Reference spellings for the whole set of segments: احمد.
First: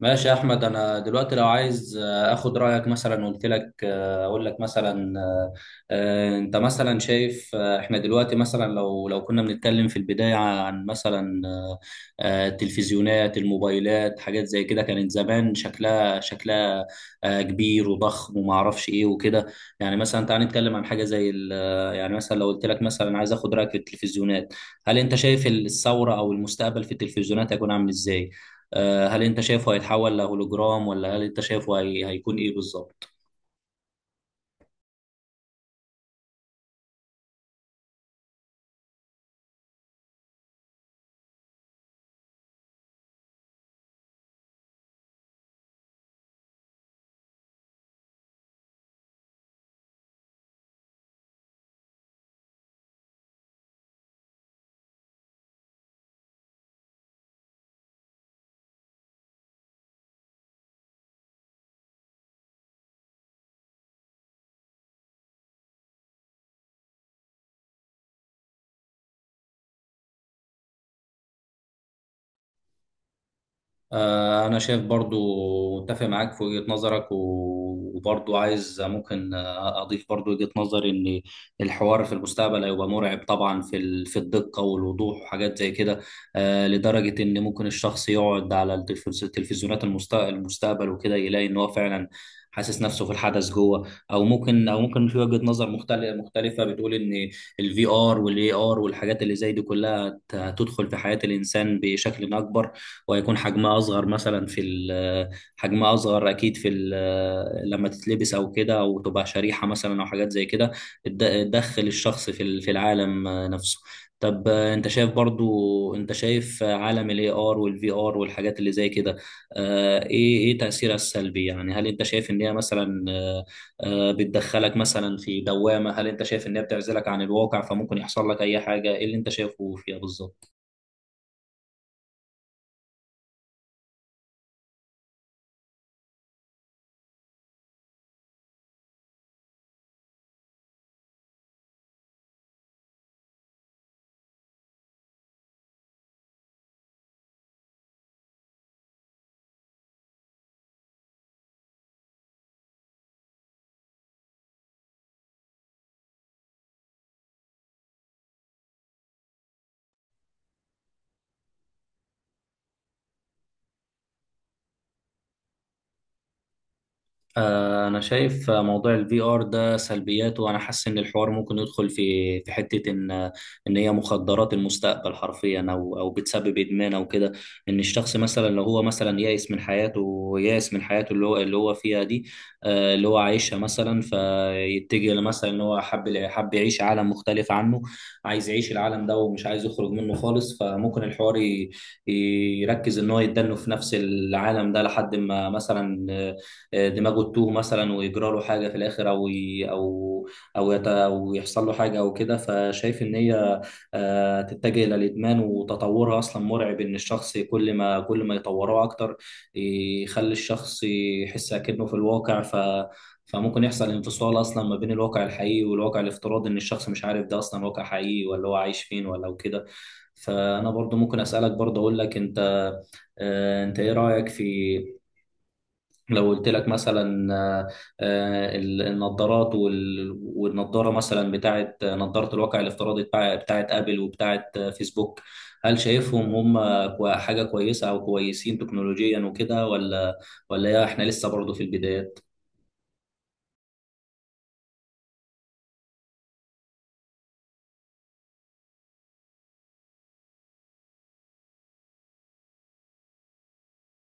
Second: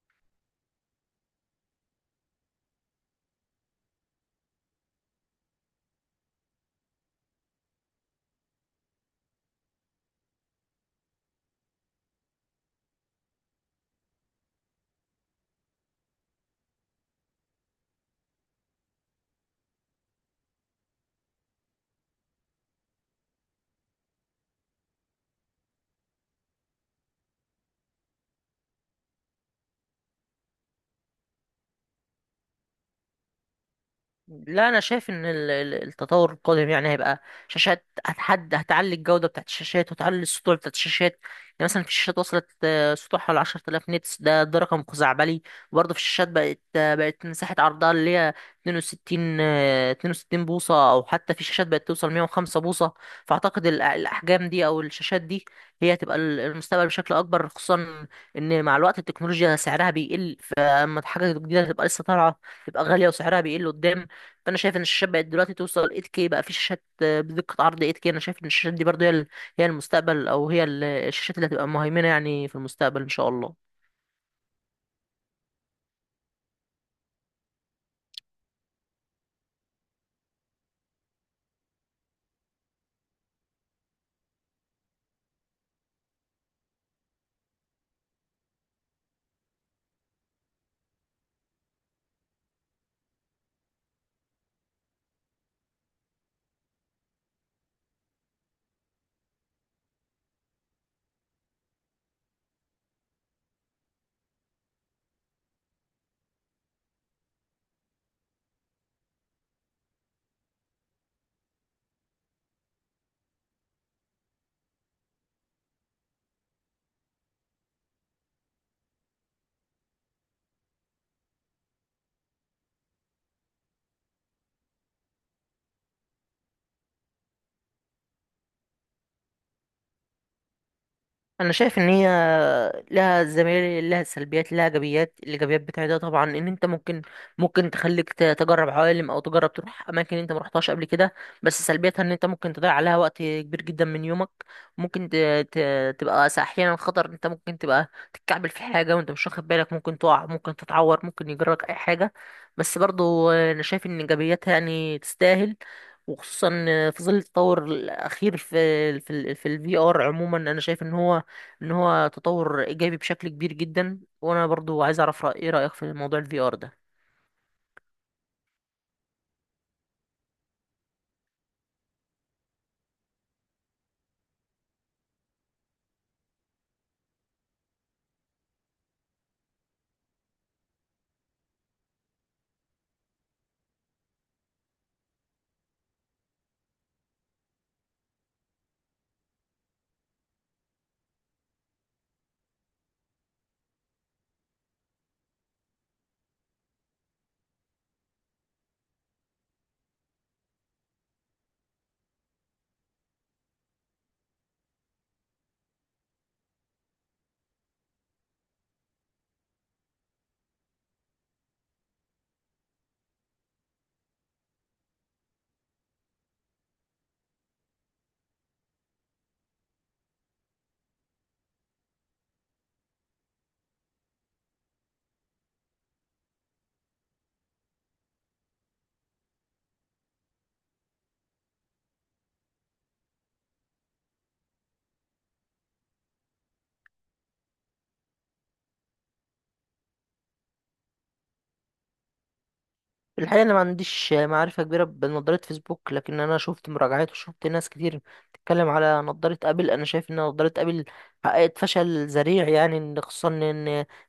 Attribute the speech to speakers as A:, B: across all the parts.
A: ماشي يا احمد، انا دلوقتي لو عايز اخد رايك، مثلا قلت لك اقول لك مثلا انت مثلا شايف، احنا دلوقتي مثلا لو كنا بنتكلم في البدايه عن مثلا التلفزيونات، الموبايلات، حاجات زي كده كانت زمان شكلها كبير وضخم، وما اعرفش ايه وكده. يعني مثلا تعال نتكلم عن حاجه زي يعني مثلا لو قلت لك مثلا عايز اخد رايك في التلفزيونات. هل انت شايف الثوره او المستقبل في التلفزيونات هيكون عامل ازاي؟ هل انت شايفه هيتحول لهولوجرام؟ ولا هل انت شايفه هيكون ايه بالظبط؟
B: لا، انا شايف ان التطور القادم يعني هيبقى شاشات هتعلي الجوده بتاعت الشاشات وتعلي السطوع بتاعت الشاشات. يعني مثلا في شاشات وصلت، سطوعها حوالي 10,000 نيتس. ده رقم خزعبلي. وبرضه في الشاشات بقت مساحه عرضها اللي هي 62 بوصه، او حتى في شاشات بقت توصل 105 بوصه. فاعتقد الاحجام دي او الشاشات دي هي هتبقى المستقبل بشكل اكبر، خصوصا ان مع الوقت التكنولوجيا سعرها بيقل، فاما حاجه جديده تبقى لسه طالعه تبقى غالية وسعرها بيقل قدام. فانا شايف ان الشاشات بقت دلوقتي توصل 8K، بقى في شاشات بدقه عرض 8K. انا شايف ان الشاشات دي برضه هي المستقبل، او هي الشاشات اللي هتبقى مهيمنه يعني في المستقبل ان شاء الله.
A: أنا شايف، برضو متفق معاك في وجهة نظرك، وبرضو عايز ممكن أضيف برضو وجهة نظري إن الحوار في المستقبل هيبقى مرعب طبعا في في الدقة والوضوح، وحاجات زي كده، لدرجة إن ممكن الشخص يقعد على التلفزيونات المستقبل وكده، يلاقي إن هو فعلا حاسس نفسه في الحدث جوه، او ممكن، في وجهة نظر مختلفة، مختلفة بتقول ان الفي ار والاي ار والحاجات اللي زي دي كلها هتدخل في حياة الانسان بشكل اكبر، وهيكون حجمها اصغر مثلا في حجمها اصغر اكيد في لما تتلبس او كده، او تبقى شريحه مثلا، او حاجات زي كده تدخل الشخص في في العالم نفسه. طب انت شايف، برضو انت شايف عالم الاي ار والفي ار والحاجات اللي زي كده، ايه تاثيرها السلبي؟ يعني هل انت شايف ان هي مثلا بتدخلك مثلا في دوامه؟ هل انت شايف ان هي بتعزلك عن الواقع، فممكن يحصل لك اي حاجه؟ ايه اللي انت شايفه فيها بالظبط؟
B: انا شايف ان هي لها زميل، لها سلبيات لها ايجابيات. الايجابيات بتاعتها طبعا ان انت ممكن، تخليك تجرب عوالم او تجرب تروح اماكن انت ما رحتهاش قبل كده. بس سلبيتها ان انت ممكن تضيع عليها وقت كبير جدا من يومك. ممكن ت... تبقى احيانا خطر. انت ممكن تبقى تتكعبل في حاجه وانت مش واخد بالك، ممكن تقع، ممكن تتعور، ممكن يجرك اي حاجه. بس برضو انا شايف ان ايجابياتها يعني تستاهل، وخصوصا في ظل التطور الاخير في الفي ار عموما. انا شايف ان هو، تطور ايجابي بشكل كبير جدا. وانا برضو عايز اعرف ايه رأيك في موضوع الفي ار ده؟
A: انا شايف موضوع الفي ار ده سلبياته، وانا حاسس ان الحوار ممكن يدخل في حته، ان ان هي مخدرات المستقبل حرفيا، او بتسبب ادمان او كده. ان الشخص مثلا، لو هو مثلا يائس من حياته، يائس من حياته اللي هو فيها دي، اللي هو عايشها مثلا، فيتجه لمثلا ان هو حب يعيش عالم مختلف عنه، عايز يعيش العالم ده ومش عايز يخرج منه خالص، فممكن الحوار يركز ان هو يتدنه في نفس العالم ده، لحد ما مثلا دماغه تتوه مثلا، ويجرى له حاجه في الاخر، او أو يحصل له حاجه او كده، فشايف ان هي تتجه الى الادمان، وتطورها اصلا مرعب، ان الشخص كل ما يطوروه اكتر يخلي الشخص يحس اكنه في الواقع. فممكن يحصل انفصال اصلا ما بين الواقع الحقيقي والواقع الافتراضي، ان الشخص مش عارف ده اصلا واقع حقيقي، ولا هو عايش فين، ولا وكده. فانا برضو ممكن اسالك، برضو اقول لك انت، انت ايه رايك في، لو قلت لك مثلا آه، النظارات والنظاره مثلا بتاعه، نظاره الواقع الافتراضي بتاعه ابل وبتاعه فيسبوك، هل شايفهم هم حاجه كويسه او كويسين تكنولوجيا وكده، ولا يا احنا لسه برضه في البدايات؟
B: الحقيقة أنا ما عنديش معرفة كبيرة بنظارة فيسبوك، لكن أنا شفت مراجعات وشفت ناس كتير بتتكلم على نظارة أبل. أنا شايف إن نظارة أبل حققت فشل ذريع، يعني خصوصا إن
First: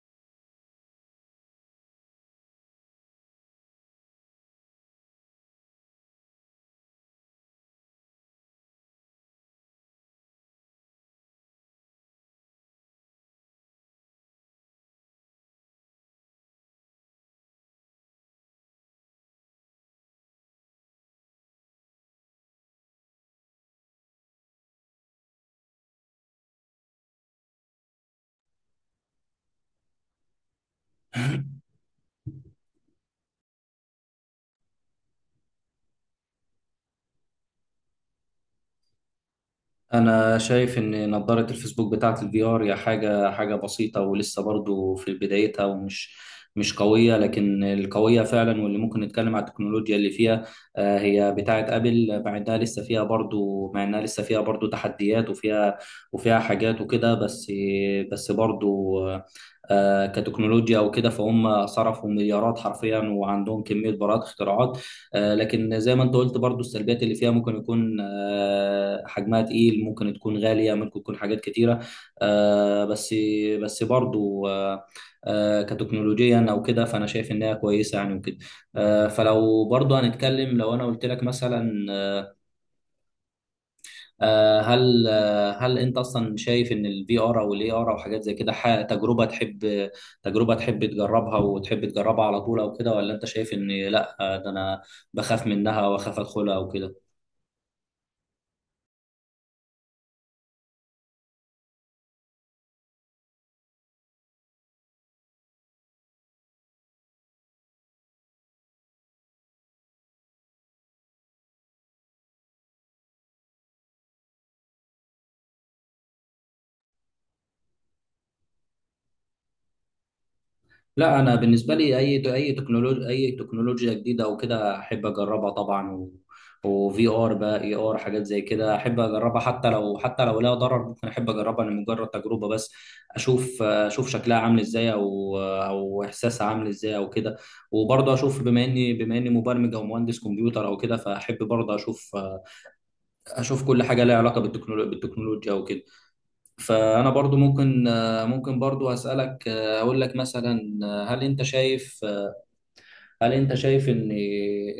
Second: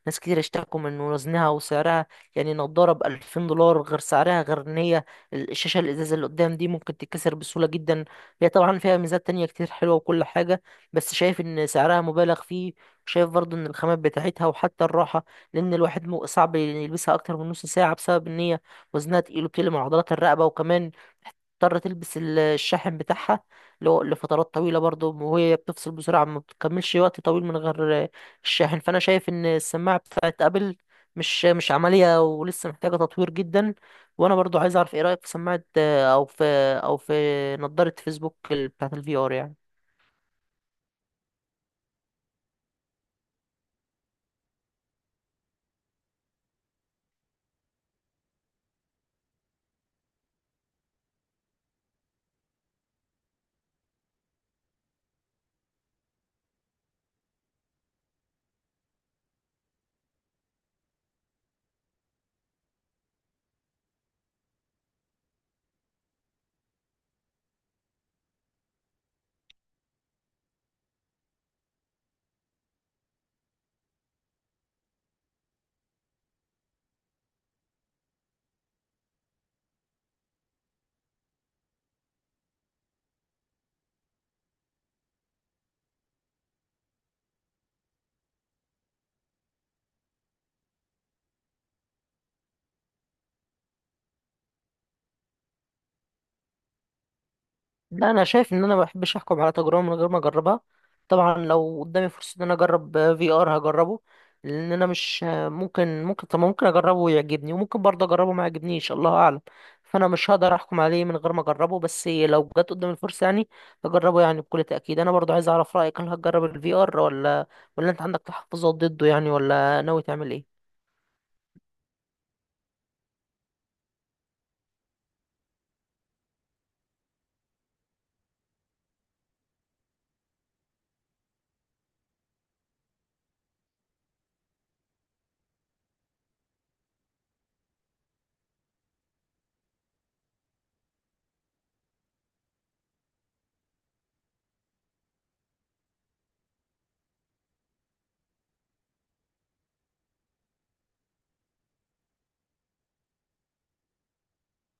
B: ناس كتير اشتكوا من وزنها وسعرها. يعني نظارة بألفين دولار، غير سعرها غير إن هي الشاشة الإزاز اللي قدام دي ممكن تتكسر بسهولة جدا. هي طبعا فيها ميزات تانية كتير حلوة وكل حاجة، بس شايف إن سعرها مبالغ فيه. شايف برضه إن الخامات بتاعتها وحتى الراحة، لأن الواحد صعب يلبسها أكتر من نص ساعة بسبب إن هي وزنها تقيل وبتقلم عضلات الرقبة، وكمان تضطر تلبس الشاحن بتاعها لفترات طويلة برضو، وهي بتفصل بسرعة ما بتكملش وقت طويل من غير الشاحن. فأنا شايف إن السماعة بتاعت أبل مش عملية ولسه محتاجة تطوير جدا. وأنا برضو عايز أعرف إيه رأيك في سماعة، أو في أو في نظارة فيسبوك بتاعت الفي آر يعني؟
A: انا شايف ان نظارة الفيسبوك بتاعت الفي ار هي حاجة بسيطة، ولسه برضو في بدايتها، ومش مش قوية، لكن القوية فعلا واللي ممكن نتكلم على التكنولوجيا اللي فيها هي بتاعت ابل، مع انها لسه فيها برضو تحديات، وفيها وفيها حاجات وكده، بس برضو كتكنولوجيا وكده، فهم صرفوا مليارات حرفيا، وعندهم كمية براءات اختراعات. لكن زي ما انت قلت برضو، السلبيات اللي فيها ممكن يكون حجمها تقيل، ممكن تكون غالية، ممكن تكون حاجات كتيرة، آه، بس بس برضو كتكنولوجيا او كده، فانا شايف انها كويسة يعني وكده. فلو برضو هنتكلم، لو انا قلت لك مثلا هل انت اصلا شايف ان الفي ار او الاي ار او حاجات زي كده تجربة تحب تجربها وتحب تجربها على طول او كده؟ ولا انت شايف ان لا، ده انا بخاف منها، واخاف ادخلها او كده؟
B: لا، انا شايف ان انا ما بحبش احكم على تجربه من غير ما اجربها. طبعا لو قدامي فرصه ان انا اجرب في ار، هجربه. لان انا مش، ممكن طب ممكن اجربه ويعجبني، وممكن برضه اجربه ما يعجبنيش، الله اعلم. فانا مش هقدر احكم عليه من غير ما اجربه، بس لو جت قدامي الفرصه يعني اجربه، يعني بكل تاكيد. انا برضه عايز اعرف رايك، هل هتجرب الفي ار، ولا انت عندك تحفظات ضده يعني، ولا ناوي تعمل ايه؟
A: لا، انا بالنسبه لي اي تكنولوجيا جديده او كده احب اجربها طبعا... و... وفي ار بقى، اي ار، حاجات زي كده احب اجربها، حتى لو لها ضرر، ممكن احب اجربها لمجرد تجربه بس، اشوف شكلها عامل ازاي، او احساسها عامل ازاي او كده. وبرضه اشوف، بما اني مبرمج او مهندس كمبيوتر او كده، فاحب برضه اشوف كل حاجه لها علاقه بالتكنولوجيا او كده. فانا برضه ممكن برضه اسالك، اقول لك مثلا، هل انت شايف، هل انت شايف ان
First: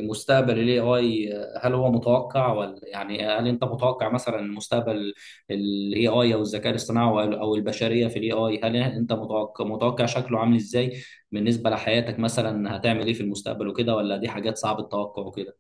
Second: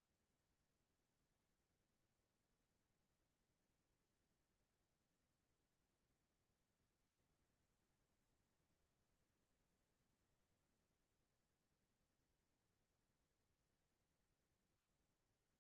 A: مستقبل ال AI هل هو متوقع؟ ولا يعني هل انت متوقع مثلا مستقبل ال AI، او الذكاء الاصطناعي، أو البشرية في ال AI، هل انت متوقع شكله عامل ازاي بالنسبة لحياتك مثلا؟ هتعمل ايه في المستقبل وكده؟ ولا دي حاجات صعب التوقع وكده؟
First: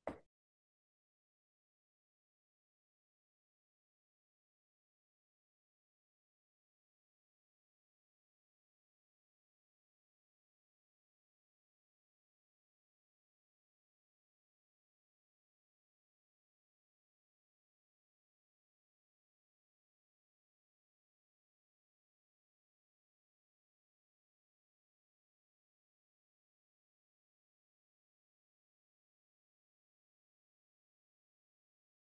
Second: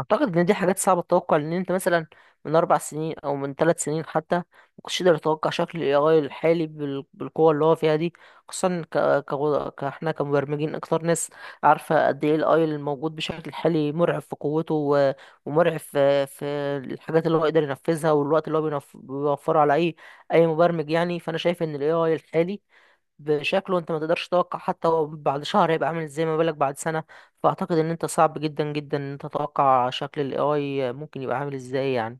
B: اعتقد ان دي حاجات صعبه تتوقع، لان انت مثلا من 4 سنين او من 3 سنين حتى ما كنتش تقدر تتوقع شكل الاي اي الحالي بالقوه اللي هو فيها دي. خصوصا كاحنا كمبرمجين اكتر ناس عارفه قد ايه الاي الموجود بشكل حالي، مرعب في قوته، و... ومرعب في الحاجات اللي هو يقدر ينفذها والوقت اللي هو بيوفره على اي مبرمج يعني. فانا شايف ان الاي اي الحالي بشكله انت ما تقدرش تتوقع حتى هو بعد شهر هيبقى عامل ازاي، ما بالك بعد سنة. فاعتقد ان انت صعب جدا جدا ان انت تتوقع شكل الاي اي ممكن يبقى عامل ازاي يعني.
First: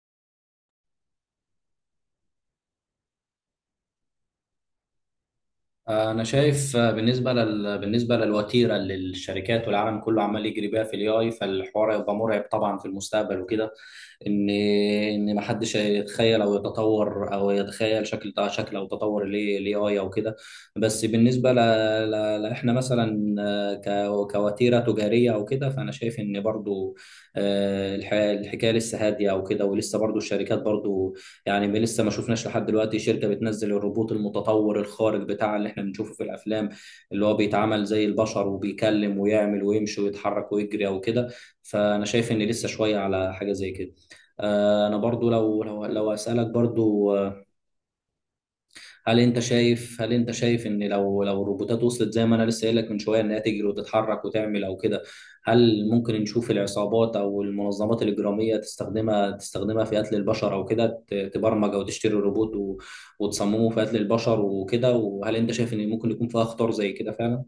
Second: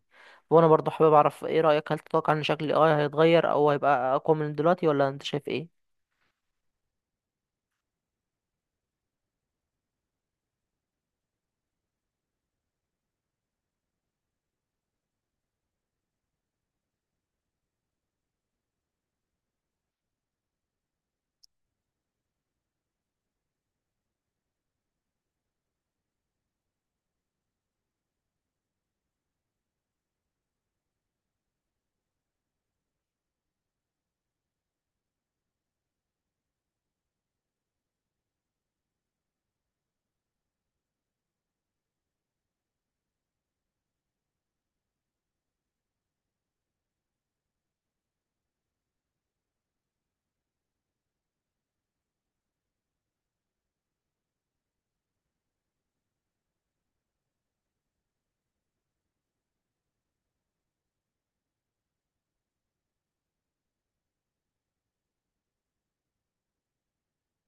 B: وانا برضه حابب اعرف ايه رأيك، هل تتوقع ان شكل الاي اي هيتغير او هيبقى اقوى من دلوقتي، ولا انت شايف ايه؟
A: انا شايف بالنسبة بالنسبة للوتيرة اللي الشركات والعالم كله عمال يجري بيها في ال AI، فالحوار هيبقى مرعب طبعا في المستقبل وكده، ان ما حدش يتخيل، او يتطور، او يتخيل شكل او تطور الاي اي او كده. بس بالنسبه احنا مثلا كوتيره تجاريه او كده، فانا شايف ان برضو الحكايه لسه هاديه او كده، ولسه برضو الشركات برضو، يعني لسه ما شفناش لحد دلوقتي شركه بتنزل الروبوت المتطور الخارق بتاع اللي احنا بنشوفه في الافلام، اللي هو بيتعامل زي البشر، وبيكلم ويعمل ويمشي ويتحرك ويجري او كده. فانا شايف ان لسه شويه على حاجه زي كده. انا برضو، لو اسالك برضو هل انت شايف ان، لو الروبوتات وصلت زي ما انا لسه قايل لك من شويه، انها تجري وتتحرك وتعمل او كده، هل ممكن نشوف العصابات او المنظمات الاجراميه تستخدمها في قتل البشر او كده، تبرمج او تشتري روبوت وتصممه في قتل البشر وكده؟ وهل انت شايف ان ممكن يكون فيها خطر زي كده فعلا؟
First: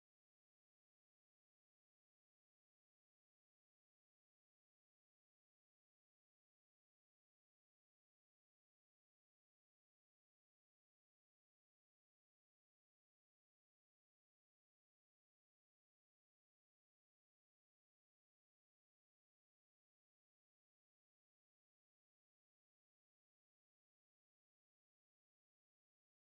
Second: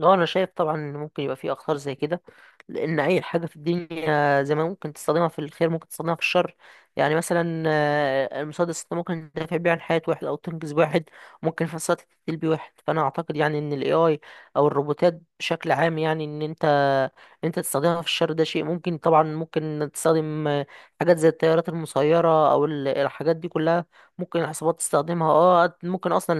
B: اه، انا شايف طبعا ان ممكن يبقى في اخطار زي كده، لان اي حاجه في الدنيا زي ما ممكن تستخدمها في الخير ممكن تستخدمها في الشر. يعني مثلا، المسدس ده ممكن تدافع بيه عن حياه واحد او تنقذ واحد، ممكن في نفس الوقت تقتل بيه واحد. فانا اعتقد يعني ان الاي اي او الروبوتات بشكل عام، يعني ان انت، تستخدمها في الشر ده شيء ممكن طبعا. ممكن تستخدم حاجات زي الطيارات المسيره او الحاجات دي كلها، ممكن العصابات تستخدمها. اه، ممكن اصلا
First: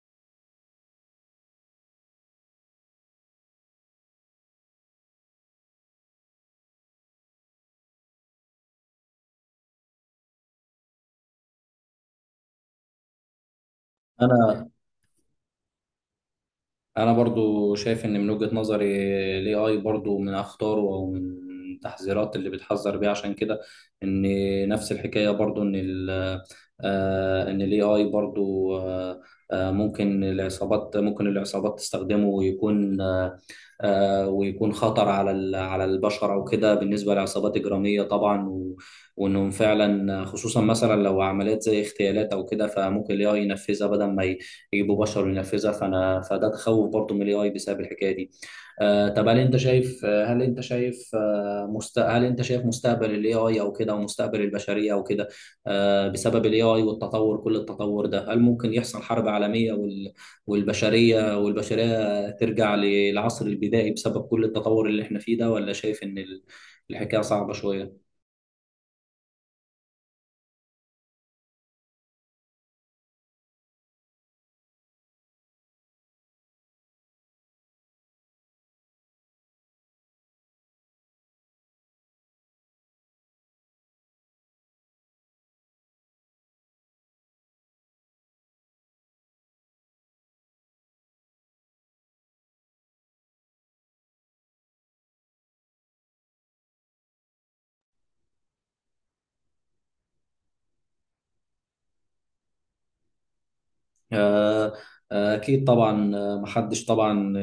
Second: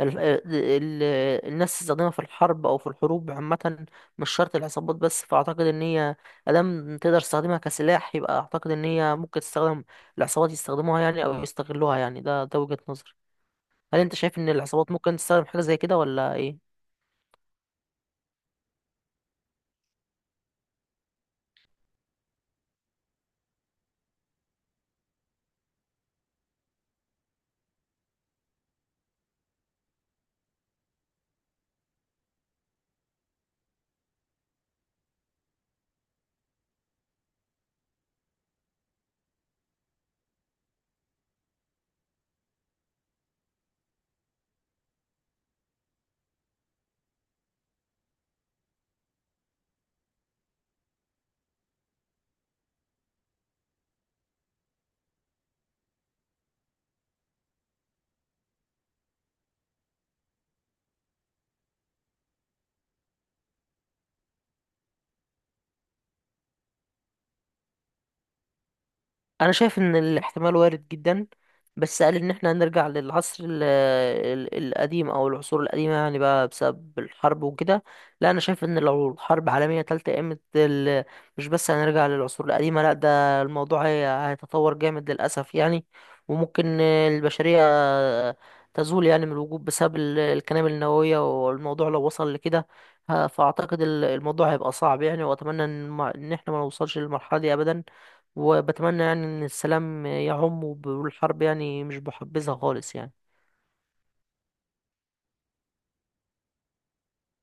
B: ال ال الناس تستخدمها في الحرب او في الحروب عامه، مش شرط العصابات بس. فاعتقد ان هي ادام تقدر تستخدمها كسلاح، يبقى اعتقد ان هي ممكن تستخدم، العصابات يستخدموها يعني او يستغلوها يعني. ده وجهة نظري. هل انت شايف ان
A: انا
B: العصابات ممكن تستخدم حاجه زي كده ولا ايه؟
A: انا برضو شايف ان من وجهة نظري الاي اي برضو من اخطاره، او من التحذيرات اللي بتحذر بيها عشان كده، ان نفس الحكاية برضو ان ان الاي اي برضو ممكن العصابات تستخدمه، ويكون خطر على على البشر او كده، بالنسبه لعصابات اجراميه طبعا، وانهم فعلا، خصوصا مثلا لو عمليات زي اغتيالات او كده، فممكن الاي اي ينفذها بدل ما يجيبوا بشر ينفذها، فانا فده تخوف برضو من الاي اي بسبب الحكايه دي. طب هل انت شايف آه، هل انت شايف آه، هل انت شايف مستقبل الاي اي او كده، ومستقبل البشريه او كده، بسبب الاي اي والتطور، كل التطور ده، هل ممكن يحصل حرب عالميه والبشريه ترجع للعصر البدائي، بسبب كل التطور اللي احنا فيه ده؟ ولا شايف ان الحكايه صعبه شويه؟
B: انا شايف ان الاحتمال وارد جدا. بس قال ان احنا هنرجع للعصر القديم او العصور القديمه يعني بقى بسبب الحرب وكده. لا، انا شايف ان لو الحرب عالميه تالتة قامت، مش بس هنرجع للعصور القديمه، لا ده الموضوع هيتطور جامد للاسف يعني. وممكن البشريه تزول يعني من الوجود بسبب القنابل النوويه، والموضوع لو وصل لكده، فاعتقد الموضوع هيبقى صعب يعني. واتمنى ان، إن احنا ما نوصلش للمرحله دي ابدا. وبتمنى يعني ان السلام يعم، والحرب يعني مش بحبذها خالص يعني.
A: آه، أكيد طبعا، محدش طبعا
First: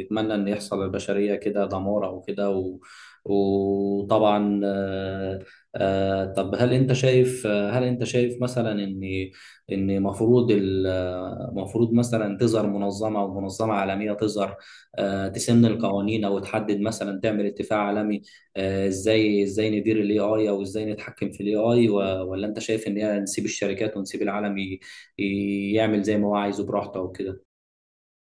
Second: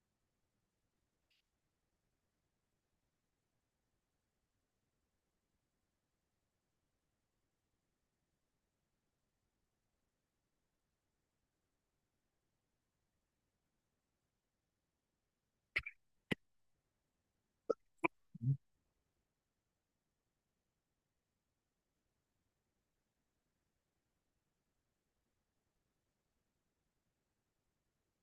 A: يتمنى إن يحصل للبشرية كده دمار أو كده، وطبعا طب هل أنت شايف مثلا إن المفروض مثلا تظهر منظمة، أو منظمة عالمية تظهر تسن القوانين، أو تحدد مثلا، تعمل اتفاق عالمي إزاي ندير ال AI، أو إزاي نتحكم في ال AI، ولا أنت شايف إن هي نسيب الشركات، ونسيب العالم يعمل زي ما هو عايزه براحته وكده؟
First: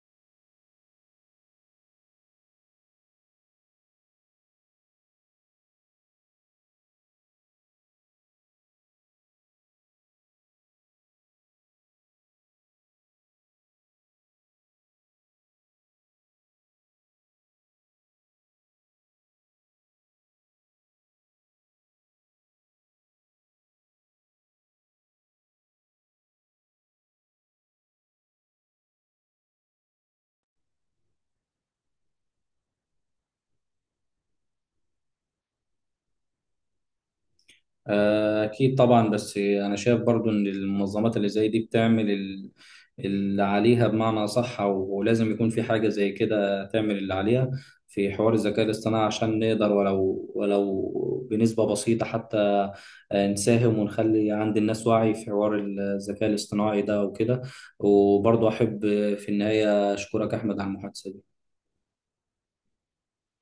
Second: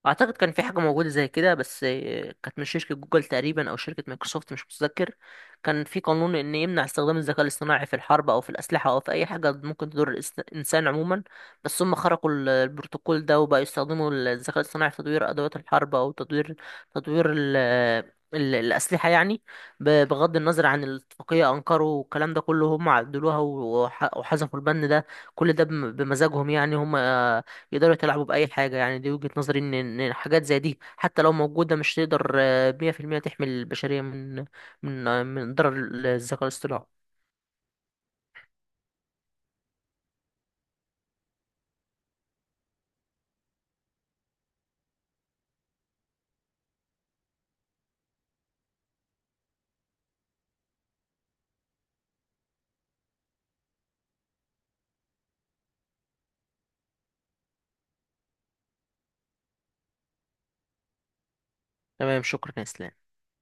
B: اعتقد كان في حاجه موجوده زي كده، بس كانت من شركه جوجل تقريبا او شركه مايكروسوفت، مش متذكر. كان في قانون ان يمنع استخدام الذكاء الاصطناعي في الحرب او في الاسلحه او في اي حاجه ممكن تضر الانسان عموما. بس هم خرقوا البروتوكول ده وبقوا يستخدموا الذكاء الاصطناعي في تطوير ادوات الحرب، او تطوير، تطوير ال الأسلحة يعني. بغض النظر عن الاتفاقية، أنكروا والكلام ده كله، هم عدلوها وحذفوا البند ده. كل ده بمزاجهم يعني، هم يقدروا يتلاعبوا بأي حاجة يعني. دي وجهة نظري، إن حاجات زي دي حتى لو موجودة مش تقدر، 100% تحمي البشرية من، من ضرر الذكاء الاصطناعي.
A: أكيد طبعا، بس أنا شايف برضو إن المنظمات اللي زي دي بتعمل اللي عليها بمعنى صح، ولازم يكون في حاجة زي كده تعمل اللي عليها في حوار الذكاء الاصطناعي، عشان نقدر ولو بنسبة بسيطة حتى نساهم، ونخلي عند الناس وعي في حوار الذكاء الاصطناعي ده وكده. وبرضو أحب في النهاية أشكرك أحمد على المحادثة دي.
B: تمام، شكرا يا إسلام.